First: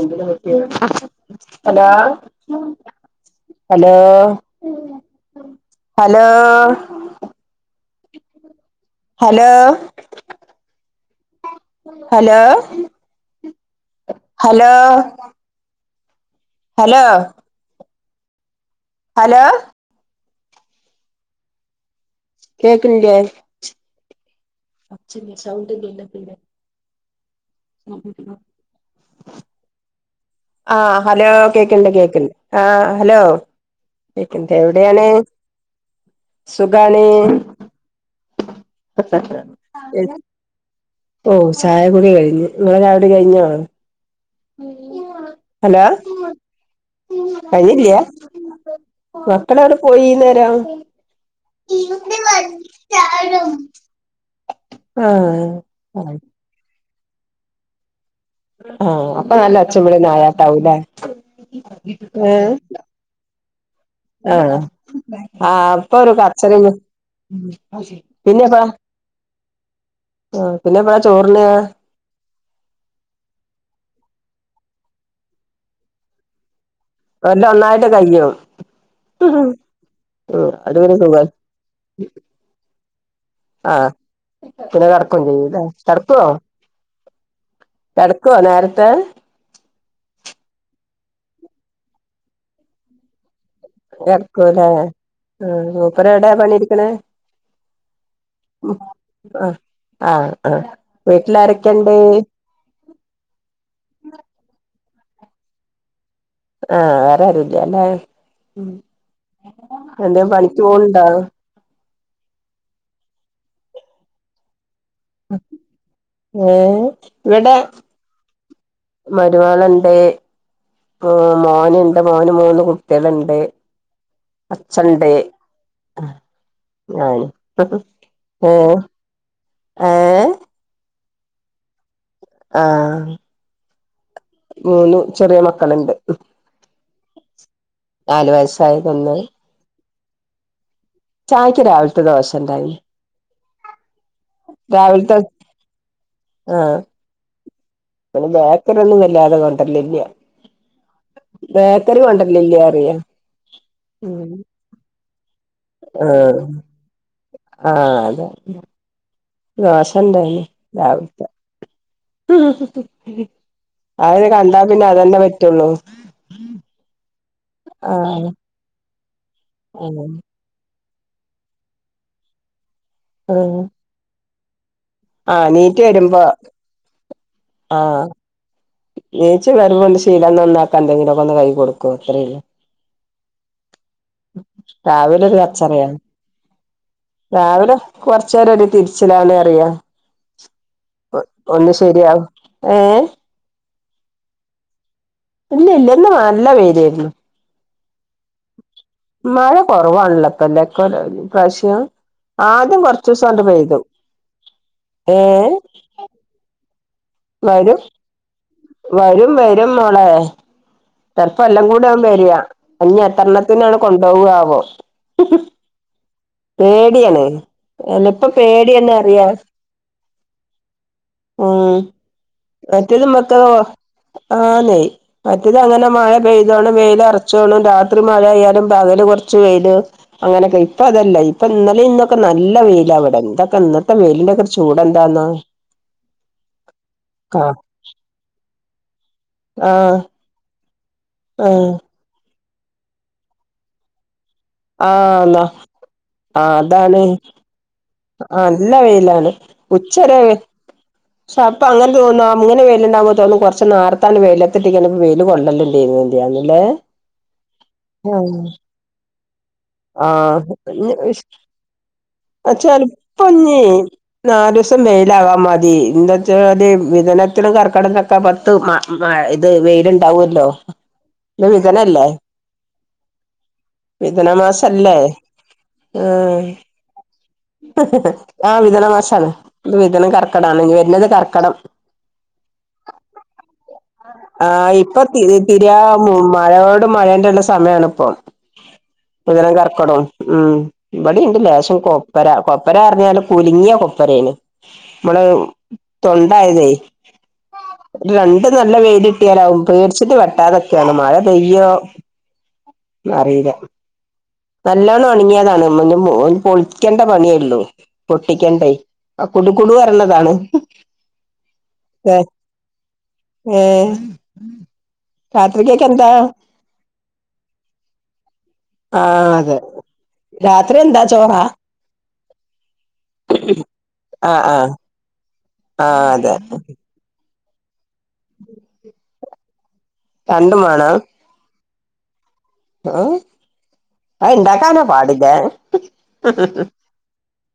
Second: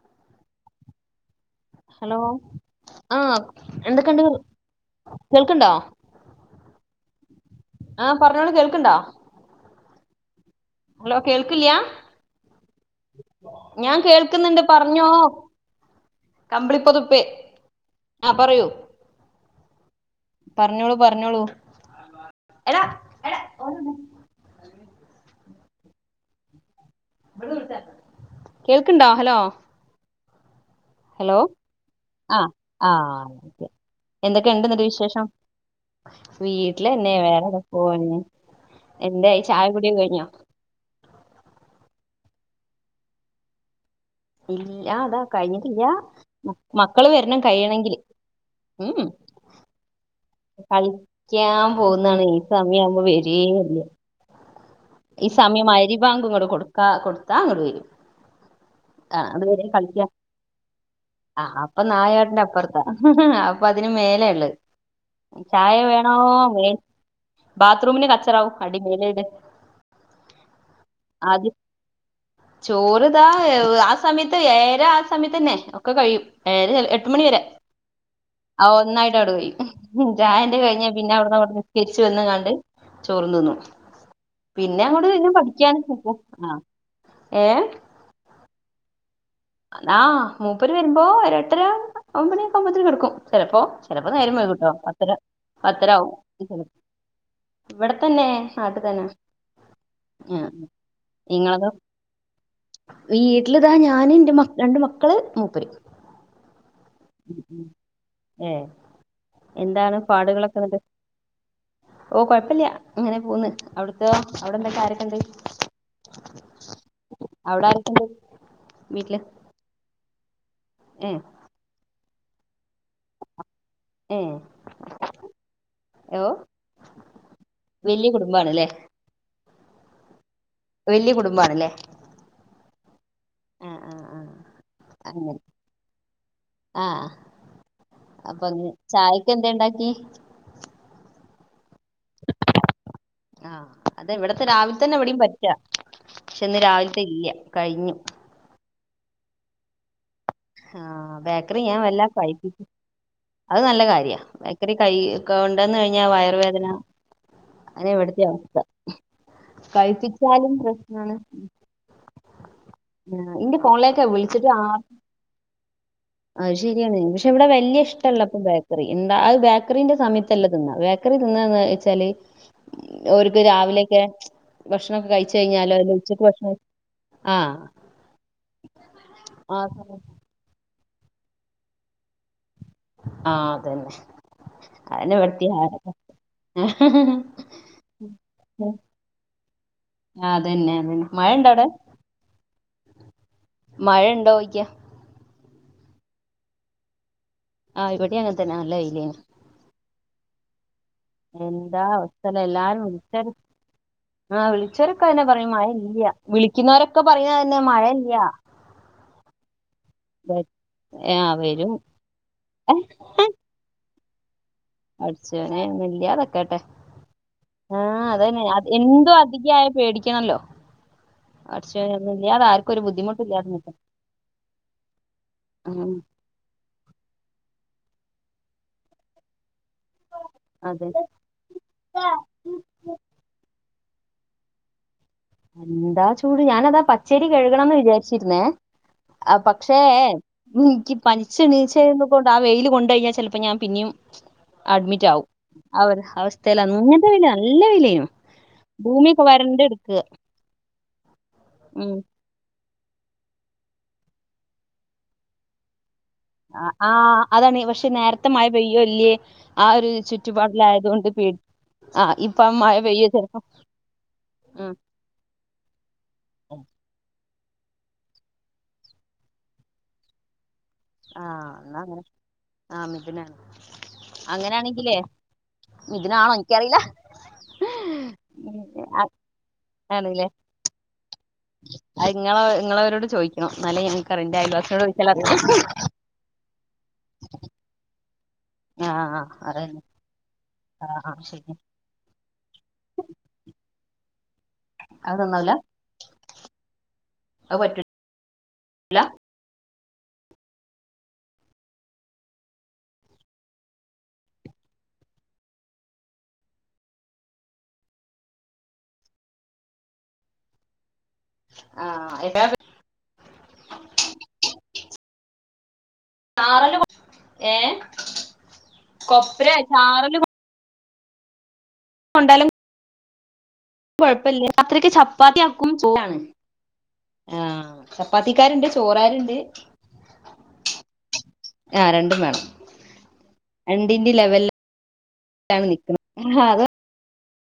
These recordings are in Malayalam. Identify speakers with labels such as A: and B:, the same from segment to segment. A: എന്തിനെ പറ്റ്യാ
B: ഹലോ ആഹ്
A: ഹലോ
B: എന്തൊക്കെയുണ്ട്?
A: ഹലോ
B: ആഹ് പറഞ്ഞോളൂ കേൾ
A: ഹലോ
B: ഹലോ കേൾക്കില്ലയാ
A: ഹലോ
B: ഞാൻ കേൾക്കുന്നുണ്ട്
A: ഹലോ
B: പറഞ്ഞോ.
A: ഹലോ
B: കമ്പിളിപ്പൊതപ്പ് ആഹ് പറയൂ
A: ഹലോ
B: പറഞ്ഞോളൂ പറഞ്ഞോളൂ എടാ
A: കേക്ക്ന്നില്ലേ?
B: എടാ കേൾക്ക്ണ്ടോ? ഹലോ
A: ആഹ് ഹലോ കേക്കണ്ട് കേക്കണ്ട് ആഹ് ഹലോ കേക്ക്ണ്ട്
B: എന്തൊക്കെണ്ട് ന്നട്ട്
A: എവിടെയാണ്?
B: വിശേഷം
A: സുഖാണ്
B: വീട്ടിലെന്നെ വേറെ എവിടെ പോവാനാ എന്തായി ചായ കുടിയൊക്കെ കഴിഞ്ഞോ?
A: ഓഹ് ചായകുടി കഴിഞ്ഞു ഇങ്ങളെ ചായ കുടി കഴിഞ്ഞോ?
B: ഇല്ല അതാ കഴിഞ്ഞിട്ടില്ല
A: ഹലോ
B: മ- മക്കള് വരണം കഴിയണെങ്കില്
A: കയ്ഞ്ഞില്ലിയാ
B: ഉം
A: മക്കള് എവിടെ പോയി
B: കളിക്കാൻ പോവുന്നാണെ ഈ സമയം ആവുമ്പോ വെരേ ഇല്ല ഈ
A: ആഹ്
B: സമയം മഹരിബാങ്ക് ഇങ്ങട് കൊടുത്താ കൊടുത്താ ഇങ്ങട് വരും.
A: ആഹ് അപ്പൊ നല്ല ഒച്ചേം വിളിം നായട്ടാവൂല്ലേ
B: ആഹ് അപ്പൊ നായാട്ടിന്റെ അപ്പറത്താ അപ്പൊ അതിന് മേലെ ഇള്ളെ.
A: ആഹ് ആഹ്
B: ചായ
A: അപ്പൊ ഒരു
B: വേണോ
A: കച്ചറയും
B: [unintelligible] ബാത്റൂമിന് കച്ചറാവും അടി മേലെഴുകാൻ
A: ആ പിന്നെപ്പ ചോറിനയാ
B: ചോറ് ഇതാ ആ സമയത്ത് ഏഴരാ ആ സമയത്ത്ന്നെ ഒക്കെ കഴിയും ഏഴര ച
A: ഒല്ല ഒന്നായിട്ട് കഴ
B: ആ ഒന്നായിട്ട് അവ്ടെ കഴിയും
A: ഉം
B: ചായന്റെ
A: അത്
B: കഴിഞ്ഞ
A: ഒരു
B: പിന്നെ
A: സുഖം
B: അവിടുന്ന് ങ്ങട്ട് നിസ്കരിച്ചു വന്ന് കാണ്ട് ചോറും തിന്നും
A: ആഹ്
B: പിന്നെ അങ്ങോട്ട
A: കിടക്കും
B: പിന്നെ
A: ചെയ്യൂല്ലേ
B: പഠിക്കാനും
A: കിടക്കുവോ
B: പോക്കും ആ ഏ
A: കിടക്കുവോ നേരത്തെ
B: എന്നാ മൂപ്പര് വരുമ്പോ ഒ എട്ടര ഒമ്പണി ഒക്കെ ആവുമ്പോത്തിന് കെടക്കും. ചെലപ്പോ ചെലപ്പോ നേരം വൈകും
A: കിടക്കൂല്ലേ
B: ട്ടോ
A: ആഹ്
B: പത്തര പത്തര
A: മൂപ്പര് എവിടെയാ
B: ആവും
A: പണിയെടുക്കണേ
B: ഇവിടെ തന്നെ നാട്ടി തന്നെ
A: ആഹ് ആഹ്
B: ഉം
A: ആഹ വീട്ടില
B: ഇങ്ങളതോ
A: ആരൊക്കെണ്ട്
B: വീട്ടിലിതാ ഞാനും എന്റെ രണ്ട മക്കള് മൂപ്പര്
A: ആഹ് വേറാരുല്ലാല്ലേ
B: ഏഹ് എന്താണ്
A: എന്തേം
B: പാടുകളൊക്കെ
A: പണിക്ക്
B: എന്നിട്ട്
A: പോണണ്ടാ
B: ഓ കൊഴപ്പല്ല അങ്ങനെ പോന്ന് അവിടത്തെ അവിടെ എന്ത കാര്
A: ഏ ഇവിടെ
B: അവിടെ ആരൊക്കെണ്ട് വീട്ടില്
A: മരുമകള്ണ്ട്
B: ഏഹ്
A: മോനുണ്ട് മോന് മൂന്ന് കു ട്ട്യാള്ണ്ട്
B: ഏഹ്
A: അച്ചണ്ട്.
B: ഓ
A: ഞാനും
B: വല്യ
A: ഏ
B: കുടുംബാണ്ല്ലേ
A: ഏ
B: വല്യ കുടുംബാണ് ല്ലേ
A: ആ
B: ആഹ്
A: മൂന്ന്
B: അങ്ങനെ
A: ചെറിയ മക്കളുണ്ട്.
B: ആഹ്
A: നാല്
B: അപ്പൊ അങ്ങനെ
A: വയസായതൊന്ന്
B: ചായക്ക് എന്താ ഇണ്ടാക്കി
A: ചായക്ക് രാവിലത്തെ ദോശ ഉണ്ടായിനി
B: അത ഇവിടത്തെ രാവില തന്നെ ഇ വിടെയും പറ്റാ പക്ഷെ ഇന്ന് രാവിലത്തെ ഇല്ല കഴിഞ്ഞു
A: [unintelligible] കൊണ്ടര്ലില്ല
B: ആഹ ബേക്കറി ഞാൻ വല്ല കഴിപ്പി
A: അറിയ
B: അത് നല്ല കാര്യാ.
A: ഉം
B: ബേക്കറി കൈ കൊണ്ടന്ന് കഴിഞ്ഞാ
A: ആഹ്
B: വയറുവേദന അനെ
A: ആഹ്
B: എവിടത്തെ
A: അതെ
B: അവസ്ഥ
A: ദോശ
B: കയി
A: ഉണ്ടായിന്
B: പ്പിച്ചാലും പ്രശ്നാണ്.
A: രാവിലത്തെ അത്
B: വിളിച്ചിട്ട്
A: കണ്ടാ
B: ആ
A: പിന്നെ അതന്നെ പറ്റുള്ളൂ
B: അത് ശരിയാണ് പക്ഷെ ഇവിടെ വലിയ ഇഷ്ടമല്ല
A: ആഹ്
B: ഇപ്പൊ ബേക്കറി എന്താ അത് ബേക്കറിന്റെ
A: ആഹ്
B: സമയത്ത്ല്ല ന്നാ ചക്കറി തിന്ന വെച്ചാല് അവക്ക്
A: ആഹ്
B: രാവിലെയക്കെ ഭക്ഷണൊക്കെ കഴിച്ച
A: ആഹ്
B: കഴിഞ്ഞാല്
A: നീറ്റ് വരുമ്പോ
B: ഉച്ചക്ക് ഭക്ഷണം ആഹ
A: ജേച്ചി വരുമ്പോ ശീലം എന്ന ഒന്നാക്ക എന്തെങ്കിലുമ ഒക്കെ ഒന്ന് കൈ കൊടുക്കോ അത്രല്ല
B: ആ അതന്നെ അതന്നെ
A: രാവിലെരു
B: ഇവിടുത്തെ
A: കച്ചറ
B: ആഹാരം
A: യാണ് രാവിലെ കൊറച്ചുപേര ഒരു തിരിച്ചിലാവണേ അറിയാം
B: ആ അതന്നെ അതന്നെ മഴ ഉണ്ടോ
A: ഒന്ന് ശരിയാവും ഏ
B: മഴയ ഉണ്ടോോയ്ിക്ക
A: ഇല്ല ഇല്ല ഇന്ന് നല്ല വൈലാ യിരുന്നു
B: ആഹ് ഇവിടെ അങ്ങനെ തന്നെ നല്ല വല
A: കുറവാണല്ലപ്പല്ലക്ക പ്രാവശ്യം ആദ്യം കൊറച്ച ദിവസം കൊണ്ട് പെയ്തു
B: ആഹ
A: ഏ
B: വിളിച്ചൊരക്കന്നെ പറയും മഴ ഇല്ല വിള ഒക്കെ പറഞ്ഞ തന്നെ
A: വരും
B: മഴല്ല
A: വരും വരും മോളെ
B: ആഹ്
A: ചെപ്പം എല്ലാം
B: വരും
A: കൂടെ ആവൻ വരിക അഞ്ഞ എത്രണ്ണത്തിനണ് കൊണ്ടുപോകവോ
B: അടിച്ചനെ മല്ലാതൊക്കട്ടെ
A: പേടിയാണ്
B: ആഹ
A: അല്ല ഇപ്പൊ
B: അതന്നെ
A: പേടിയാണ്
B: എന്തോ
A: അറിയാ
B: അധിക ആയ പേടിക്കണല്ലോ
A: ഉം
B: പട്ച്ചോനെ ഒന്നുല്ലാതെ ആർക്കും ഒരു ബുദ്ധിമുട്ടില്ലാതെ നിക്കട്ടെ
A: ആന്നേയ് മറ്റേത് അങ്ങനെ
B: ഉം
A: മഴ പെയ്തോണം വെയില അറച്ചോണം രാത്രി ത്ര് മഴയാലും പകല് കുറച്ച് വെയില് അങ്ങനെയൊക്കെ ഇപ്പൊ
B: അതെ
A: അതല്ല ഇപ്പൊ ഇന്നലെ ഇന്നൊക്കെ നല്ല വെയില ഇവിടെ എന്തൊക്കെ ഇ ഇപ്പ വെയിലിൻ്റൊക്കെയൊരു ചൂട് എന്താന്നാ
B: എന്താ ചൂട് ഞാനതാ പച്ചരി
A: കാ
B: കഴുകണന്ന് വിചാരിച്ചിരുന്നേ ആ പക്ഷേ
A: ആഹ്
B: എനിക്ക്
A: ആഹ്
B: പനിച്ചണീച്ചന്ന് കൊണ്ട് ആ വെയില്ൽ കൊണ്ട കഴിഞ്ഞാൽ ചിലപ്പോ ഞാൻ പിന്നെയും അഡ്മിറ്റ്
A: ആഹ്
B: ആവും
A: ന്നാ
B: ആ ഒര്
A: ആഹ്
B: അവസ്ഥല്ല
A: അതാണ്
B: അങ്ങനത്തെ വെയില് നല്ല വെയില്
A: നല്ല
B: ഭൂമിയൊക്കെ
A: വെയിലാണ്
B: വരണ്ട് കെടക്ക
A: സപ്പൊ അങ്ങനെ തോന്നും ഇങ്ങനെ വെയിലുണ്ടാവുമ്പോ തോന്നും കൊറച്ച് നേത്താണ് വെയിലെത്തിട്ട് [unintelligible] വെയില് കൊള്ളണ്ടില്ലെനു
B: ആഹ് അതാണ് പക്ഷെ നേരത്തെ
A: ആഹ്
B: മഴപെയ്യോ ഇല്ലേ ആ ഒരു ചുറ്റുപാടിലായതു കൊണ്ട് ചെലപ്പം
A: അച്ചല്പ്പൊഞ്ഞി
B: ഉം
A: നാലുസം മെലാകാ മതി എന്താച്ച അ വിതനത്തിലനും കർക്കടൊക്കെ പത്ത് ഇത് വെയിലുണ്ടാവുമല്ലോ
B: ആ എന്ന അങ്ങനെ ആ മിദനാണ്
A: വിതന മാസല്ലേ
B: അങ്ങനൊണെങ്കിലേ ഇതിനാണോ എനിക്ക അറില്ല
A: ആഹ വിതനമാശാണ് വിതനം കർക്കടാണ് നിവരുന്നത് കർക്കടം
B: അത്ങ്ങളെ നിങ്ങളെവരോട് ചോദിക്കണം നല്ല ഞനക്ക്റിന്റെ
A: ആ
B: അയിവാസിനോട്
A: ഇപ്പൊ തി
B: ചോദിച്ചാൽറിയണം
A: തിരിയാ മഴയോട് മഴേണ്ടള്ള സമയണ ഇപ്പൊ
B: ആ ആ,
A: പുദന
B: അതന്നെ
A: കർക്കടവും ഉ
B: ആ ആ
A: ഇവിടെ ണ്ട്
B: ശരി
A: ലേശം കൊപ്പര കൊപ്പര പറഞ്ഞാല് കുലുങ്ങിയ കൊപ്പരേണ്
B: അത്
A: മ്മടെ
B: നന്നാവൂല
A: തൊണ്ടായതേ
B: അത് പറ്റൂ
A: രണ്ട് നല്ല വെയ്ല്ട്ടിയാലാവും പ വച്ചിട്ട് വെട്ടാതൊക്കെയാണ് മഴ പെയ്യോ അറില്ല നല്ലോണം ഒണങ്ങിയതാണ് പൊളിക്കേണ്ട പണിയള്ളു പൊട്ടിക്കേണ്ടേ ആ കുടു കുടു പറരണതാണ്
B: ആ
A: ഏ ത്രരിക
B: ആറല് ഏ
A: ആഹ
B: കൊപ്ര
A: അതെ രാത്രി എന്താ ചോറ
B: ണ്ടാലും കൊഴപ്പല്ല രാത്രിക്ക് ചപ്പാ
A: ആഹ അതെ
B: ചപ്പാത്തിക്കാരുണ്ട് ചോറാരുണ്ട്.
A: രണ്ടും
B: ആ രണ്ടും വേണം
A: ആ
B: രണ്ടിന്റെ
A: ആ
B: ലെവലിലാണ്
A: ഇണ്ടാക്കാനോ പാടില്ല
B: നിക്കുന്നത് ആഹ് അത്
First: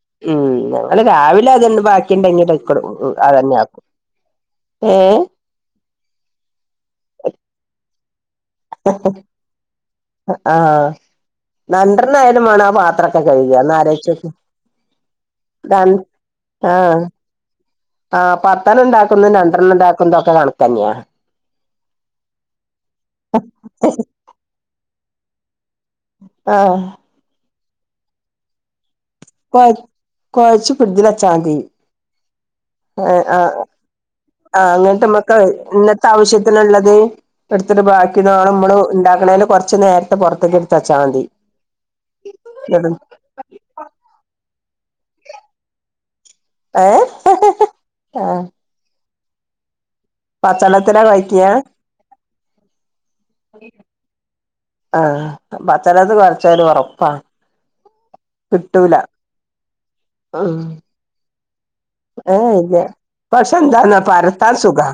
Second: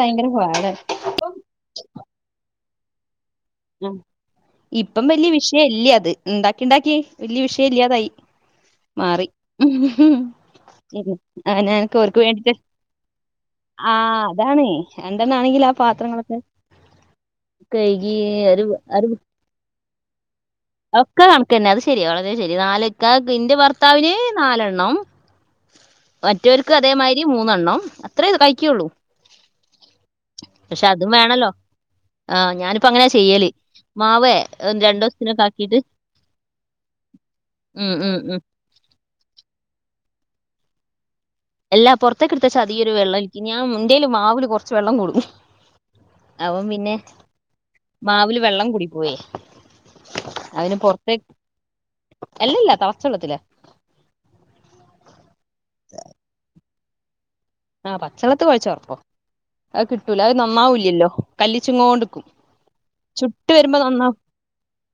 B: ഭയങ്കര
A: ഉം
B: പാടാ
A: ഞങ്ങള് രാവിലെ അതണ്ട് ബാക്കിണ്ടങ്ങിട്ട്ക്കോടും ഉ
B: ആ ഇപ്പം വല്യ വിഷയം ഇല്ലേ അത് ണ്ടാക്കി ണ്ടാക്കി വല്യ വിഷയം ഇല്ലാതായി മാറി
A: ആ
B: അനെനക്ക് ർക്ക്
A: രണ്ടെണ്ണായാലും
B: വേണ്ടിട്ട്
A: വേണം ആ പാത്രൊക്കെ കഴുകാ ഒന്ന്
B: ആ
A: ആലോചിച്ച്
B: അതാണ് എണ്ടെണ്ണ ആണെങ്കില ആ പാത്രങ്ങളൊക്കെ
A: ആഹ
B: കൈകി
A: ആ പത്തെണ്ണം ഉണ്ടാക്കുന്നും രണ്ടെണ്ണം ഉണ്ടാക്കുന്നത ഒക്കെ കാണും
B: ഒക്കെ കണക്ക് ന്നെ അത് ശെരിയാ വളരെ ശരി നാലക്ക ഇന്റെ ഭർത്താവിന് നാലെണ്ണം മറ്റവർക്ക്
A: ആഹ്
B: അതേമാതിരി മൂന്നെണ്ണം അത്രേ ഇ കഴിക്കുള്ളൂ
A: കൊഴ കൊയച്ചു
B: പക്ഷെ അതും വേണല്ലോ
A: ഫിജിലച്ചാതി
B: ആഹ് ഞാനിപ്പ അങ്ങനെ ചെയ്യല മാവേ
A: ആഹ്
B: രണ്ട
A: എന്നിട്ട്
B: ദിവസത്തിന
A: നമ്മക്ക് ഇന്നത്തെ ആവശ്യത്തിനുള്ളത് എടുത്തിട്ട്
B: ഉം ഉം
A: ബാക്കി
B: ഉം
A: നമ്മള് ഉണ്ടാക്കണല് കുറച്ച് നേരത്തെ പൊറത്തേക്ക് എടുത്തച്ചാ മതി
B: എല്ലാ പൊറത്തേക്കെ എടുത്തച്ചാ അധികരു വെള്ളാരിക്കും ഇ ഞാൻ എന്തേല് മാവില് കൊറച്ച് വെള്ളം കൂടും അവൻ പിന്നെ
A: ഏഹ്
B: മാവില്
A: ആഹ്
B: വെള്ളം കൂടിപ്പോയേ അന്
A: പച്ചെള്ളത്തിലാ
B: പൊറത്തേ
A: കൊഴയ്ക്കാ
B: അല്ലല്ല തളച്ച വെള്ളത്തില
A: ആഹ അപ്പച്ചനത് കുറച്ചല് ഉറപ്പാ
B: ആ പച്ചെത്തി കുഴച്ച ഉറപ്പ
A: കിട്ടൂല
B: അത് കിട്ടൂല അത്
A: ഉം
B: നന്നാവൂല്ലല്ലോ ചുങ്ങ കൊണ്ടക്കും
A: ഏഹ് ഇല്ല
B: ചുട്ട്
A: പക്ഷെ
B: വരുമ്പോ
A: എന്താന്നാ
B: നന്ന
A: പരത്താൻ സുഖാ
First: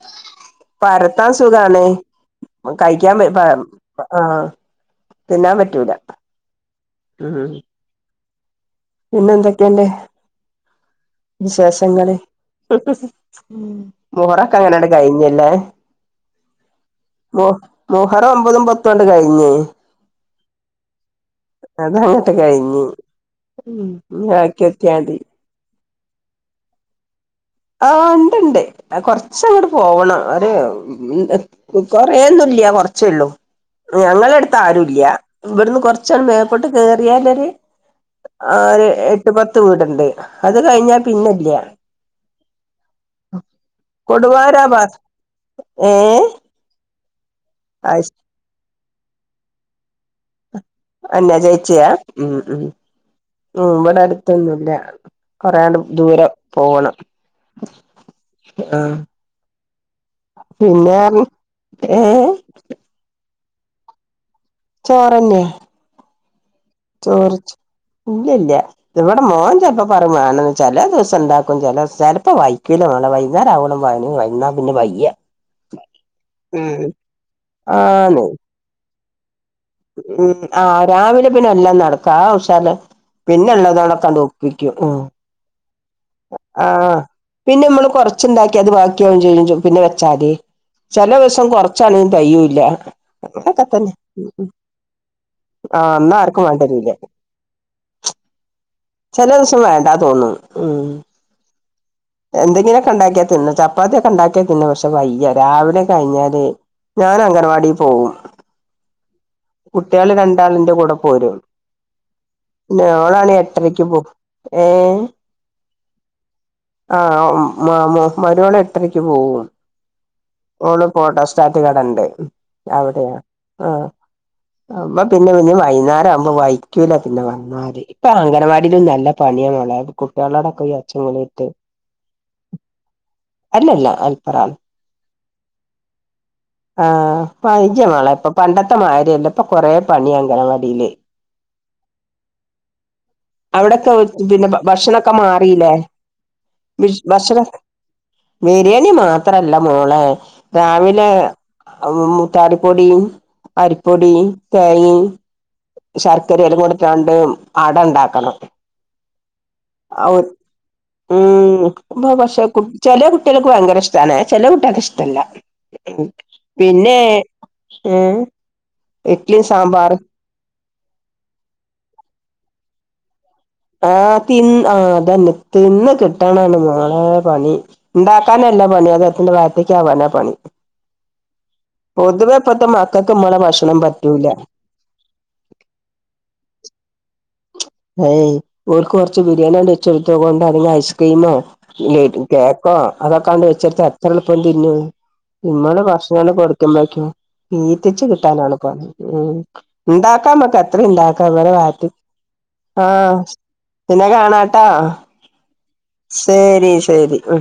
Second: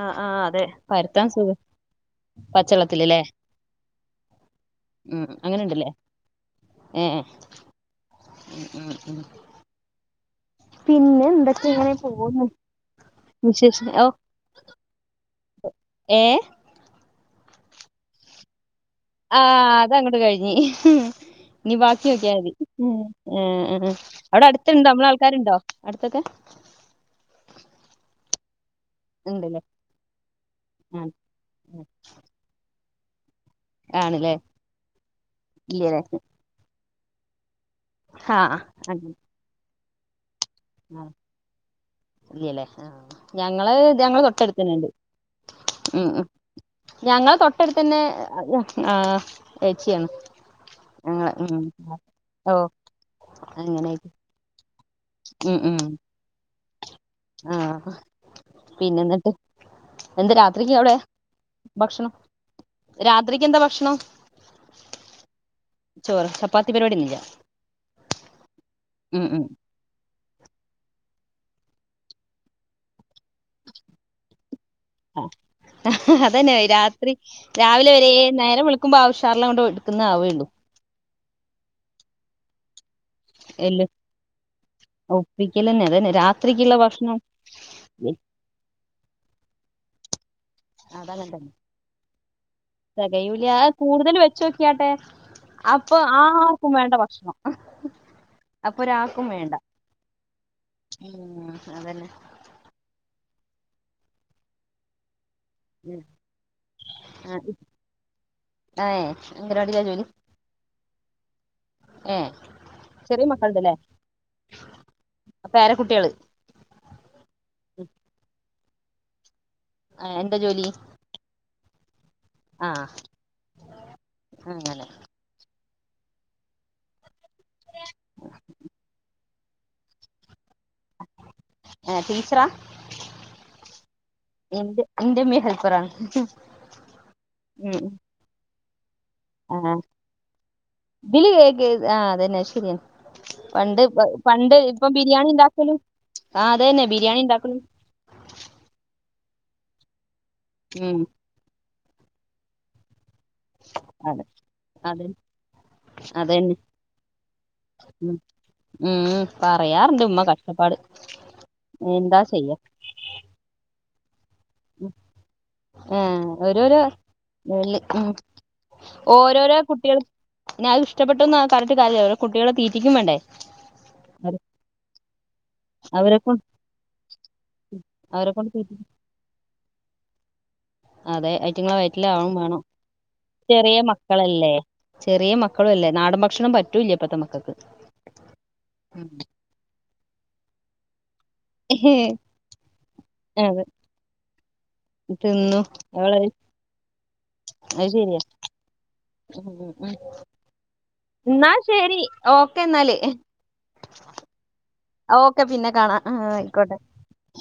B: ആ ആ അതെ പരത്താൻ സുഖം
A: കഴിക്കാൻ വെ വ ആ
B: ഉം അങ്ങനെണ്ടല്ലേ ഏ.
A: ഉം പിന്നെ എന്തെക്കെണ്ട്?
B: പിന്നെ എന്തൊക്കെ ഇങ്ങനെ
A: വിശേഷങ്ങള്
B: പോകുന്നു
A: മുഹറൊക്കെ അങ്ങനെങ്ങട് കഴിഞ്ഞ
B: ഏ?
A: മു മുഹറൊമ്പതും പത്
B: ആ അതങ്ങട് കഴിഞ്ഞ് ഇനി ബാക്കി
A: അതങ്ങട്ട്
B: ഓക്കിയാ മതി.
A: കഴിഞ്ഞ് ഉം ഇനി
B: അവിടെ അടുത്തുണ്ടോ നമ്മളെ
A: ബാക്കിയൊക്കെയാതി
B: ആൾക്കാരുണ്ടോ അടുത്തൊക്കെ?
A: ആ ഉണ്ട്ണ്ട്
B: ഉണ്ടല്ലേ
A: കൊറച്ചങ്ങട് പോവണം ഒര്
B: ആഹ്
A: കൊറേന്നുല്ല്യ കൊറ ച്ചെള്ളൂ ഞങ്ങളെ
B: ആണ്ല്ലേ
A: അടുത്താരുല്ല്യ ഇവിടുന്ന്
B: ഇല്ലല്ലേ
A: കൊറച്ചങ്ങ് മേപ്പോട്ട് കേറിയാലൊര്
B: ആഹ്
A: ആര്
B: അങ്ങനെ
A: എട്ട് പത്ത് വീടൊണ്ട് അത് കഴിഞ്ഞാ
B: ആഹ്
A: പിന്നെല്ല.
B: ഞങ്ങള് ഞങ്ങള്
A: ഭാ
B: തൊട്ടടുത്തന്നെണ്ട്.
A: ഏഹ്
B: ഞങ്ങളെ തൊട്ടടുത്തന്നെ
A: അയ്ശ്
B: ആ ഏച്ചിയാണ്. ഞങ്ങളെ
A: അന്റെ
B: ഉം
A: ചേച്ചിയാ ഉം ഉം
B: ഓഹ്
A: ഉം
B: അങ്ങനെയായിട്ട്
A: ഇവടടുത്തൊന്നുല്ല.
B: ഉം
A: കൊറേയാണ്ട്
B: ഉം
A: ദൂരം പോവണം
B: ആഹ്
A: ആഹ
B: പിന്നെ എന്നിട്ട് എന്താ രാത്രിക്ക് അവിടെ
A: പിന്നെർഞ്ഞ് ഏ
B: ത്രിക്ക് എന്താ ഭഷ്ണം? ചപ്പാത്തി പരിപാടിയൊന്നുല്ല
A: ചോറ്ച്ച് ഇല്ലല്ല ഇവടെ
B: ഉം ഉം
A: മോൻ ചെൽപ്പ പറന്നാണെച്ചെലെദിസ് സണ്ടാക്കും ചെലേസ് ചെലപ്പോ വൈക്കൂലാളെ വൈകുന്നേരാവോളം വണി വൈന്നാ പിന്നെ വയ്യ.
B: [unintelligible] അതന്നെ
A: ഉം
B: രാത്രി രാവിലെ വരെ
A: ആന്ന്
B: നേരം വെളു
A: ഉം ആ രാവിലെ പിന്നെ എല്ലാം നടക്കും ആ ഉഷാർല്
B: എല്ല്
A: പിന്നെള്ളതോളൊക്കൊണ്ട് ഒപ്പിക്കും ഉം
B: ഒപ്പിക്കലന്നെ അതന്നെ
A: ആ
B: രാത്രിക്കുള്ള ഭക്ഷണം
A: പിന്നെ മ്മള് കൊറച്ചുണ്ടാക്കി അത് ബാക്കിയാവേം ചെയ്യൂ പിന്നെ വെച്ചാല്.
B: അതങ്ങനെ
A: ചെലസം
B: തന്നെ
A: കൊറച്ചാണെങ്കി തെയൂല്ല [unintelligible] തന്നെ
B: ക്കാട്ടെ അപ്പൊ
A: ആഹ് എന്നാ
B: ആർക്കുംമ്മേണ്ട ഭക്ഷണം. അപ്പൊ ഒരാൾക്കും
A: ചെല
B: വേണ്ട
A: ദിസം വേണ്ടാ തോന്നും ഉം
B: ഉം അതന്നെ
A: എന്തെങ്കിലൊക്കെണ്ടാക്കിയാ തിന്നു ചപ്പാത്തിയക്കെണ്ടാക്കിയാ തിന്നും പഷെ വയ്യ. രാവിലെ കഴിഞ്ഞാല് ഞാൻ അംഗനവാടി പോവും.
B: ഏ അംഗനവാടിയിലാ ജോലി
A: കുട്ടികള് രണ്ടാളിന്റെ കൂടെ പോരും.
B: ഏ ചെറിയ
A: ന്നെയോളാണെ എട്ടരക്ക് പോം ഏ?
B: അപ്പേരകുട്ടികള്.
A: ആ മ് മ മരോള് ഏട്ടരക്ക് പോവും.
B: എന്താ ജോലി
A: ഓള് പോട്ടോസ്റ്റാറ്റ് കടണ്ട്.
B: ആ
A: അവടെയ ആ
B: അങ്ങനെ
A: അപ്പ പിന്നെ [unintelligible] വൈന്നേരാവുമ്പോ വൈക്കൂല. പിന്നെ വന്നാല് ഇപ്പൊ അംഗനവാടിലും നല്ല പണിയാ മോളെ കുട്ടികളോടൊക്കെ ഈ ഒച്ചയിങ്ങനെടുത്തിട്ട്
B: ടീച്ചറാ
A: അല്ലല്ല അൽപ്പറാണ്.
B: എന്റുമ്മേം ഹെൽപറാണ്.
A: ആ വൈചമാള ഇപ്പൊ പണ്ടത്തെ മാരിയല്ല ഇപ്പൊ കൊറെ
B: ആ
A: പണിയാ അംഗനവാടില്.
B: ഇതില് കേക്ക് ആ അതന്നെ ശരിയ പണ്ട്
A: അവിടൊക്കെ പിന്നെ
B: പണ്ട് ഇപ്പം
A: ഭക്ഷണൊക്കെ മാറിയില്ലേ
B: ബിരിയാണിണ്ടാക്കലും ആ അതെന്നെ
A: ഭക്ഷണം
B: ബിരിയാണിണ്ടാക്കുന്നു.
A: ബിരിയാണി മാ- ത്രല്ല മോളെ
B: ഉം
A: രാവിലെ മുത്താറിപ്പൊടിയും അരിപ്പൊടിം
B: അതെ
A: തേങ്ങേ
B: അതെ അതന്നെ
A: ശർക്കരല്ലാം കൂടിട്ടാണ്ട് അടണ്ടാ
B: ഉം
A: [unintelligible]
B: ഉം പറയാറുണ്ട് ഉമ്മ കഷ്ടപ്പാട്
A: ഉം ഇപ്പ
B: എന്താ
A: പഷെ
B: ചെയ്യാ
A: ചെല കുട്ടികൾക്ക് വ രിഷ്ട്ടാണെ. ചെല കുട്ടികൾക്കിഷ്ട്ടല്ല
B: ആ ഓരോരോ
A: പിന്നെ ഉം
B: ഓരോരോ കുട്ടികൾ നത് ഇഷ്ടപ്പെട്ടുന്ന് പറഞ്ഞിട്ട് കാര്യല്ല ഓരോ കുട്ടികളെ തീറ്റിക്കും വേണ്ടേ.
A: ആ
B: അവരെ
A: തിന്ന് ആ അതന്നെ തിന്ന്
B: അവരെക്കൊണ്ട്
A: കിട്ടാനാണ് മോളെ പണി ഉണ്ടാക്കാന
B: അവരെക്കൊണ്ട്
A: ല്ല
B: തീറ്റി
A: പണി [unintelligible] വായത്തേക്കാവാനാ പണി.
B: അതെ ഐറ്റങ്ങളെ വയറ്റിലാവും
A: പൊതുവെ
B: വാണം.
A: ഇപ്പത്തെ മക്കൾക്ക് നമ്മളെ
B: ചെറിയ
A: ഭക്ഷണം പറ്റൂല
B: മക്കളല്ലേ ചെറിയ മക്കളും അല്ലേ നാടൻ ഭക്ഷണം പറ്റൂല്ല ഇപ്പത്തെ മക്കൾക്ക്
A: ഏയ് ഒരുർ
B: ഉം
A: കുറച്ച് ബിരിയാണിണ്ട് വെച്ചെടുത്ത കൊണ്ടെ ഐസ് ീമോ കേക്കോ അതൊക്കൊണ്ട്
B: അതെ
A: വെച്ചെടുത്ത് എത്ര പിന്നെ
B: തിന്നും
A: നിമ്മള്
B: അവളത്
A: ഭക്ഷണ കൊടുക്ക്പക്കോ
B: അത്
A: തീത്തച്ച
B: ശരി
A: കിട്ടാനാണ് പോ ഉ
B: ഉം ഉം
A: ഉണ്ടാക്കാംമക്ക് അത്ര ഇണ്ടാക്കാം
B: എന്നാ
A: ഇടെ മാറ്റ
B: ശരി ഓക്കെ
A: ആ
B: എന്നാല്
A: പിന്നെ കാണാട്ടാ
B: ഓക്കെ പിന്നെ കാണാം ആ ആയിക്കോട്ടെ
A: ശരി ശരി ആ